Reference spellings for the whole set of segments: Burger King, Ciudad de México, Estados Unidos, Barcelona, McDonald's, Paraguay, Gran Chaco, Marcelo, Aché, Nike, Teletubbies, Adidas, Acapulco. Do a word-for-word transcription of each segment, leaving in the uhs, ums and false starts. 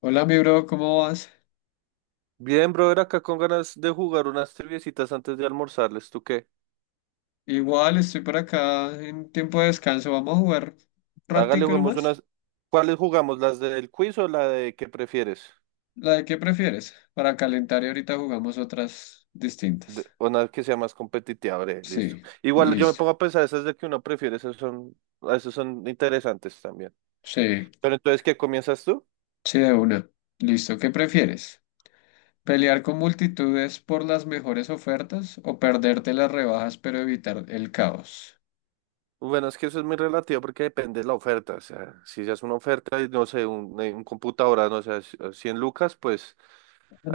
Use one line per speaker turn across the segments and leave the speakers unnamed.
Hola, mi bro, ¿cómo vas?
Bien, brother, acá con ganas de jugar unas triviecitas antes de almorzarles. ¿Tú qué?
Igual estoy por acá en tiempo de descanso. Vamos a jugar un
Hágale,
ratico
juguemos
nomás.
unas. ¿Cuáles jugamos? ¿Las del quiz o la de qué prefieres?
¿La de qué prefieres? Para calentar y ahorita jugamos otras distintas.
De- Una que sea más competitiva, breve, listo.
Sí,
Igual yo me
listo.
pongo a pensar, esas de que uno prefiere, esas son, esas son interesantes también.
Sí,
Pero entonces, ¿qué comienzas tú?
sí, de una. Listo, ¿qué prefieres? ¿Pelear con multitudes por las mejores ofertas o perderte las rebajas pero evitar el caos?
Bueno, es que eso es muy relativo porque depende de la oferta. O sea, si ya es una oferta y no sé, un, eh, un computadora, no sé, 100 lucas, pues.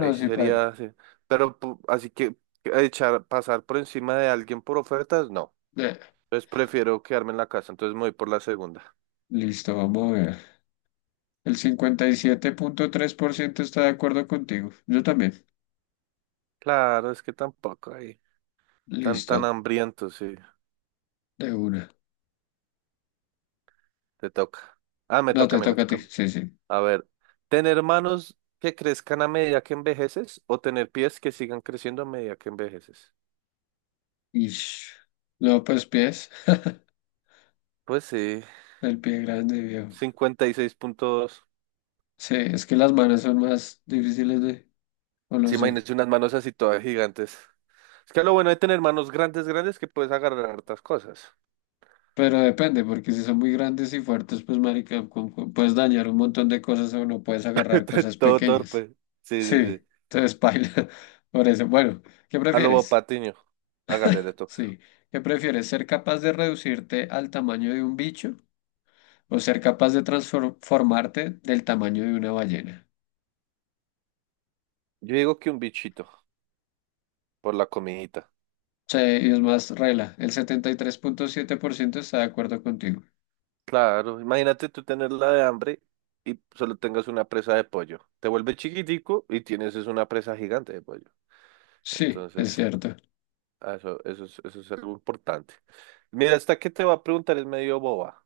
No,
sí
sí, paila.
sería, sí. Pero pu- así que que echar, pasar por encima de alguien por ofertas, no.
Eh,
Entonces prefiero quedarme en la casa, entonces me voy por la segunda.
Listo, vamos a ver. El cincuenta y siete punto tres por ciento está de acuerdo contigo. Yo también.
Claro, es que tampoco ahí. Tan,
Listo.
tan hambriento, sí.
De una.
Te toca. Ah, me
No,
toca
te
a mí, me
toca a
toca
ti.
a mí.
Sí, sí.
A ver, ¿tener manos que crezcan a medida que envejeces o tener pies que sigan creciendo a medida que envejeces?
Ish. No, pues pies.
Pues sí,
El pie grande, viejo.
cincuenta y seis punto dos.
Sí, es que las manos son más difíciles de. O no
Sí,
sé.
imagínense unas manos así todas gigantes. Es que lo bueno de tener manos grandes, grandes, que puedes agarrar hartas cosas.
Pero depende, porque si son muy grandes y fuertes, pues, marica, con- con- puedes dañar un montón de cosas o no puedes agarrar cosas
Todo
pequeñas.
torpe. Sí, sí,
Sí,
sí.
entonces paila. Por eso, bueno, ¿qué
A Lobo
prefieres?
Patiño. Hágale de todo.
Sí. ¿Qué prefieres? ¿Ser capaz de reducirte al tamaño de un bicho o ser capaz de transformarte del tamaño de una ballena?
Yo digo que un bichito por la comidita.
Sí, y es más regla. El setenta y tres punto siete por ciento está de acuerdo contigo.
Claro, imagínate tú tenerla de hambre y solo tengas una presa de pollo. Te vuelves chiquitico y tienes es una presa gigante de pollo.
Sí, es
Entonces,
cierto.
ah, eso, eso es, eso es algo importante. Mira, esta que te va a preguntar es medio boba.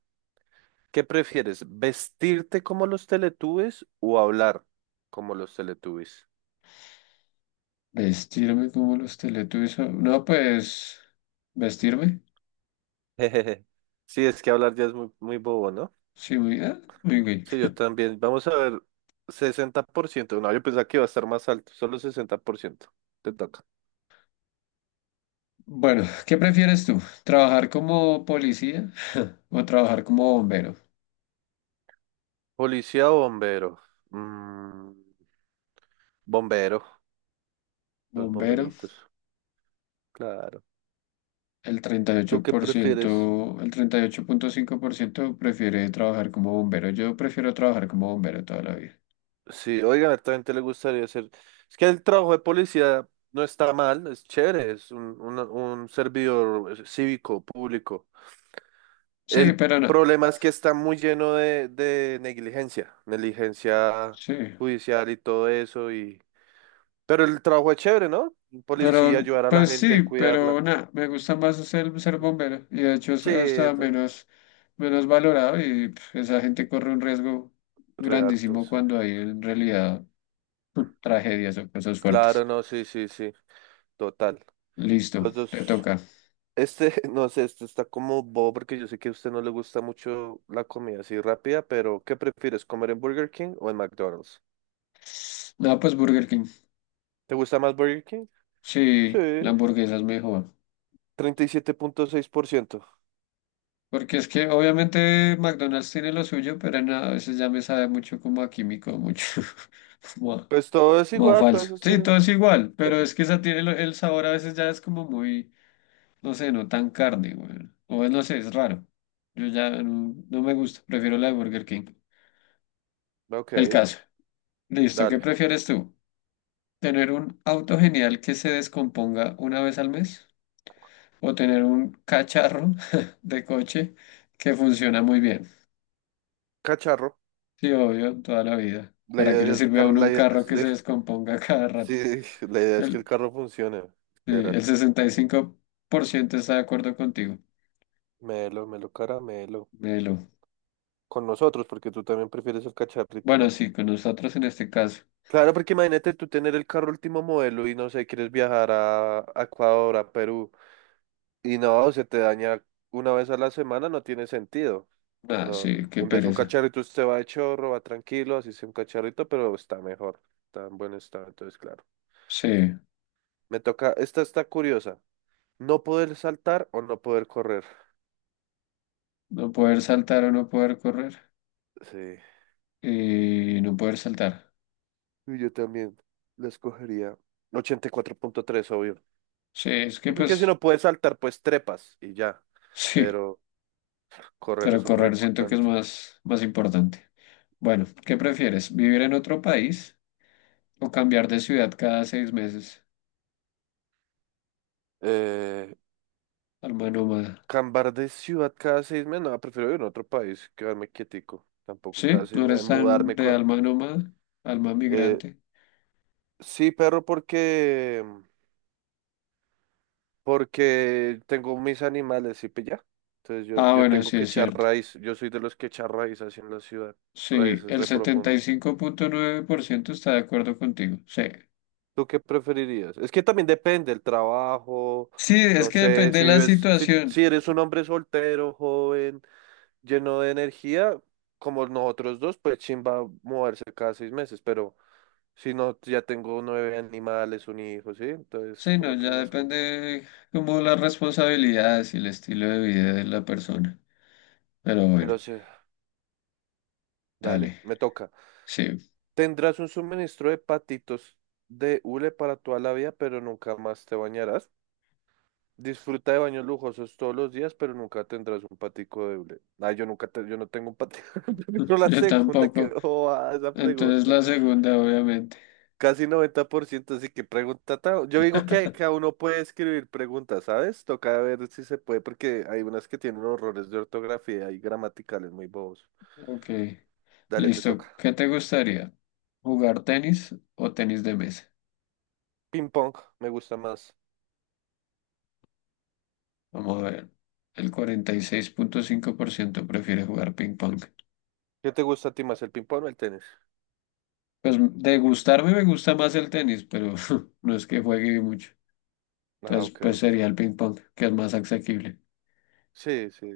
¿Qué prefieres? ¿Vestirte como los Teletubbies o hablar como los Teletubbies?
Vestirme como los Teletubbies. o- No, pues, vestirme.
Sí, es que hablar ya es muy, muy bobo, ¿no?
Sí, muy, ah, muy bien.
Sí, yo también. Vamos a ver, sesenta por ciento. No, yo pensaba que iba a estar más alto, solo sesenta por ciento. Te toca.
Bueno, ¿qué prefieres tú? ¿Trabajar como policía o trabajar como bombero?
Policía o bombero. Mm, Bombero, los
Bombero,
bomberitos. Claro.
el treinta y
¿Tú
ocho
qué
por
prefieres?
ciento el treinta y ocho punto cinco por ciento prefiere trabajar como bombero. Yo prefiero trabajar como bombero toda la vida.
Sí, oigan, a también le gustaría hacer. Es que el trabajo de policía no está mal, es chévere, es un, un, un servidor eh, cívico, público.
Sí,
El
pero no.
problema es que está muy lleno de, de negligencia, negligencia
Sí.
judicial y todo eso, y pero el trabajo es chévere, ¿no? Un policía,
Pero,
ayudar a la
pues
gente,
sí,
cuidarla.
pero nada, me gusta más ser, ser bombero y de hecho es
Sí,
hasta
to-
menos, menos valorado y pf, esa gente corre un riesgo
Real, to-
grandísimo
sí.
cuando hay en realidad tragedias o cosas fuertes.
Claro, no, sí, sí, sí, total.
Listo,
Los
te
dos.
toca.
Este, no sé, este está como bobo porque yo sé que a usted no le gusta mucho la comida así rápida, pero ¿qué prefieres, comer en Burger King o en McDonald's?
No, pues Burger King.
¿Te gusta más Burger King? Sí,
Sí, la hamburguesa es mejor.
treinta y siete punto seis por ciento.
Porque es que obviamente McDonald's tiene lo suyo, pero nada, a veces ya me sabe mucho como a químico, mucho como a,
Pues todo es
como a
igual, todos
falso.
esos
Sí,
tienen.
todo es igual, pero es que esa tiene lo- el sabor a veces ya es como muy, no sé, no tan carne, weón. O no sé, es raro. Yo ya no, no me gusta, prefiero la de Burger King.
Ok,
El caso. Listo, ¿qué
dale.
prefieres tú? ¿Tener un auto genial que se descomponga una vez al mes? ¿O tener un cacharro de coche que funciona muy bien?
Cacharro.
Sí, obvio, toda la vida.
La
¿Para qué le
idea es, el
sirve a
carro-
uno
la
un
idea
carro que se
es-
descomponga cada rato?
Sí, la idea es que el
El,
carro funcione.
sí,
Literal.
el sesenta y cinco por ciento está de acuerdo contigo.
Melo, melo, caramelo.
Melo.
Con nosotros, porque tú también prefieres el cacharrito,
Bueno,
¿no?
sí, con nosotros en este caso.
Claro, porque imagínate tú tener el carro último modelo y no sé, quieres viajar a a Ecuador, a Perú, y no, se te daña una vez a la semana, no tiene sentido.
Ah,
No,
sí, qué
en vez de un
pereza.
cacharrito, usted va de chorro, va tranquilo, así sea un cacharrito, pero está mejor, está en buen estado, entonces, claro.
Sí.
Me toca, esta está curiosa. ¿No poder saltar o no poder correr?
No poder saltar o no poder correr.
Sí,
Eh, no poder saltar.
y yo también la escogería. Ochenta y cuatro punto tres, obvio.
Sí, es que
Sí, porque si
pues
no puedes saltar, pues trepas y ya.
sí,
Pero correr es
pero
súper
correr siento que es
importante.
más, más importante. Bueno, ¿qué prefieres? ¿Vivir en otro país o cambiar de ciudad cada seis meses?
Eh,
Alma nómada.
Cambiar de ciudad cada seis meses. No, prefiero ir a otro país, quedarme quietico. Tampoco
Sí,
cada seis
no
meses
eres tan
mudarme
de
con...
alma nómada, alma
eh,
migrante.
sí, perro, porque... Porque tengo mis animales y pues ya. Entonces yo,
Ah,
yo
bueno,
tengo
sí
que
es
echar
cierto.
raíz. Yo soy de los que echar raíz así en la ciudad.
Sí,
Raíces
el
re
setenta y
profundas.
cinco punto nueve por ciento está de acuerdo contigo. Sí.
¿Tú qué preferirías? Es que también depende el trabajo,
Sí, es
no
que
sé,
depende de
si
la
vives, si,
situación.
si eres un hombre soltero, joven, lleno de energía, como nosotros dos, pues chimba moverse cada seis meses, pero si no, ya tengo nueve animales, un hijo, ¿sí? Entonces,
Sí, no,
como que es
ya
más complicado.
depende como las responsabilidades y el estilo de vida de la persona. Pero bueno,
Pero sí, dale,
dale.
me toca.
Sí,
Tendrás un suministro de patitos de hule para toda la vida, pero nunca más te bañarás. Disfruta de baños lujosos todos los días, pero nunca tendrás un patico doble. Ah, yo nunca te- yo no tengo un patico. Pero la
yo
segunda que
tampoco.
a esa
Entonces
pregunta.
la segunda, obviamente.
Casi noventa por ciento, así que pregunta. ta- Yo digo que cada uno puede escribir preguntas, ¿sabes? Toca ver si se puede, porque hay unas que tienen horrores de ortografía y gramaticales muy bobos.
Ok,
Dale, te
listo.
toca.
¿Qué te gustaría? ¿Jugar tenis o tenis de mesa?
Ping pong, me gusta más.
Vamos a ver. El cuarenta y seis punto cinco por ciento prefiere jugar ping pong.
¿Qué te gusta a ti más, el ping pong o el tenis?
Pues de gustarme me gusta más el tenis, pero no es que juegue mucho.
Ah,
Entonces,
ok,
pues
ok.
sería el ping pong, que es más asequible.
Sí, sí.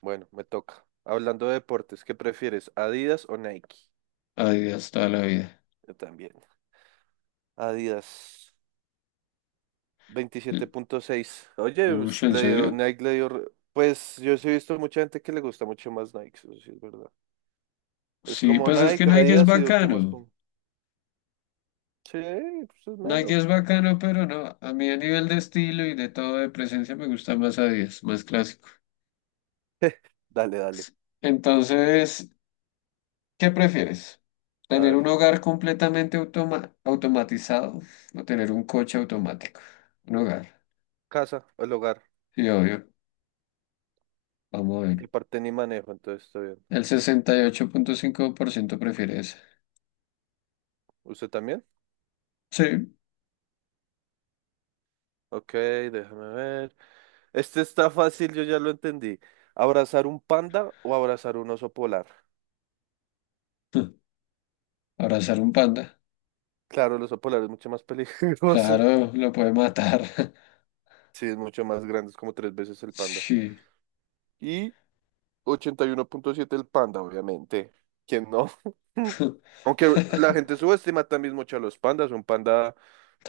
Bueno, me toca. Hablando de deportes, ¿qué prefieres, Adidas o Nike?
Adiós, toda la vida.
Yo también. Adidas, veintisiete punto seis. Oye,
Uy,
pues,
¿sí, ¿en
le dio,
serio?
Nike le dio... re- Pues yo sí he visto mucha gente que le gusta mucho más Nike, eso sí es verdad. Es
Sí,
como
pues es que
Nike,
Nike es
Adidas y de últimas...
bacano.
pum. Sí, pues es
Nike
mero.
es bacano, pero no. A mí a nivel de estilo y de todo de presencia me gusta más Adidas, más clásico.
Dale, dale.
Entonces, ¿qué prefieres?
A
¿Tener
ver.
un hogar completamente automa- automatizado o tener un coche automático? Un hogar.
Casa, el hogar.
Sí, obvio. Vamos a ver.
De parte ni manejo, entonces está bien.
El sesenta y ocho punto cinco por ciento prefiere eso.
¿Usted también?
Sí.
Ok, déjame ver. Este está fácil, yo ya lo entendí. ¿Abrazar un panda o abrazar un oso polar?
Abrazar un panda.
Claro, el oso polar es mucho más peligroso.
Claro, lo puede matar.
Sí, es mucho más grande, es como tres veces el panda.
Sí.
Y ochenta y uno punto siete el panda, obviamente. ¿Quién no? Aunque la gente subestima también mucho a los pandas. Un panda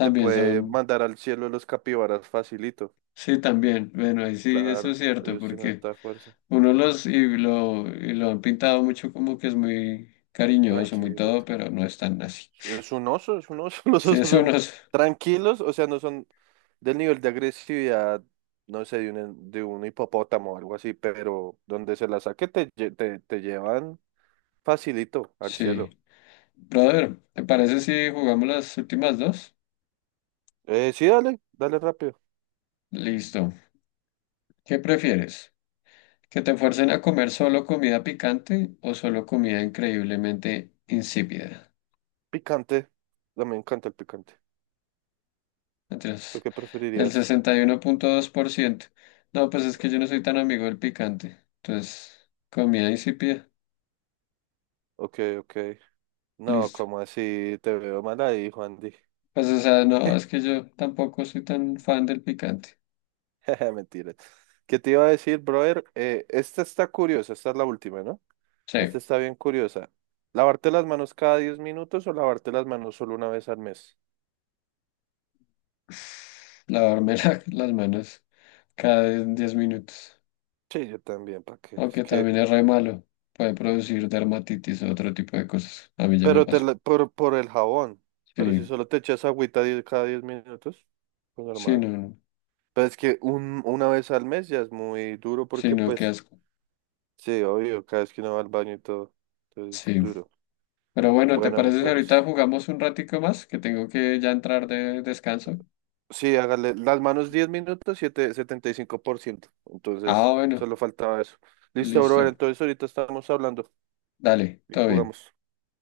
te puede
son,
mandar al cielo los capibaras facilito.
sí, también. Bueno, ahí sí, eso es
Claro,
cierto,
ellos tienen
porque
harta fuerza.
uno los y lo, y lo han pintado mucho como que es muy cariñoso, muy todo,
Tranquilate.
pero no es tan así.
Es un oso, es un oso. Los
Sí,
osos
eso
son
unos,
tranquilos, o sea, no son del nivel de agresividad, no sé, de un, de un hipopótamo o algo así, pero donde se la saque te, lle- te, te llevan facilito, al cielo.
sí. Brother, ¿te parece si jugamos las últimas dos?
Eh, sí, dale, dale rápido.
Listo. ¿Qué prefieres? ¿Que te fuercen a comer solo comida picante o solo comida increíblemente insípida?
Picante. A mí me encanta el picante. ¿Tú
Entonces,
qué
el
preferirías?
sesenta y uno punto dos por ciento. No, pues es que yo no soy tan amigo del picante. Entonces, comida insípida.
Ok, ok. ¿No,
Listo.
como así? Te veo mal ahí, Juan Di.
Pues, o sea, no, es que yo tampoco soy tan fan del picante.
Jeje, mentira. ¿Qué te iba a decir, brother? Eh, esta está curiosa, esta es la última, ¿no?
Sí.
Esta está bien curiosa. ¿Lavarte las manos cada diez minutos o lavarte las manos solo una vez al mes?
Lavarme la- las manos cada diez minutos.
Sí, yo también, ¿para qué? Es
Aunque
que...
también es re malo. Puede producir dermatitis o otro tipo de cosas. A mí ya me
Pero te
pasó.
la- por, por el jabón. Pero si
Sí,
solo te echas agüita diez cada diez minutos, pues
sí,
normal.
no,
Pues es que un, una vez al mes ya es muy duro
sí,
porque
no, qué
pues,
asco.
sí, obvio, cada vez que uno va al baño y todo, entonces
Sí.
duro.
Pero bueno, ¿te
Bueno, mi
parece si
pex.
ahorita jugamos un ratico más? Que tengo que ya entrar de descanso.
Sí, hágale las manos diez minutos, siete- setenta y cinco por ciento. Entonces,
Ah, bueno,
solo faltaba eso. Listo, brother,
listo.
entonces ahorita estamos hablando
Dale,
y
todo bien.
jugamos.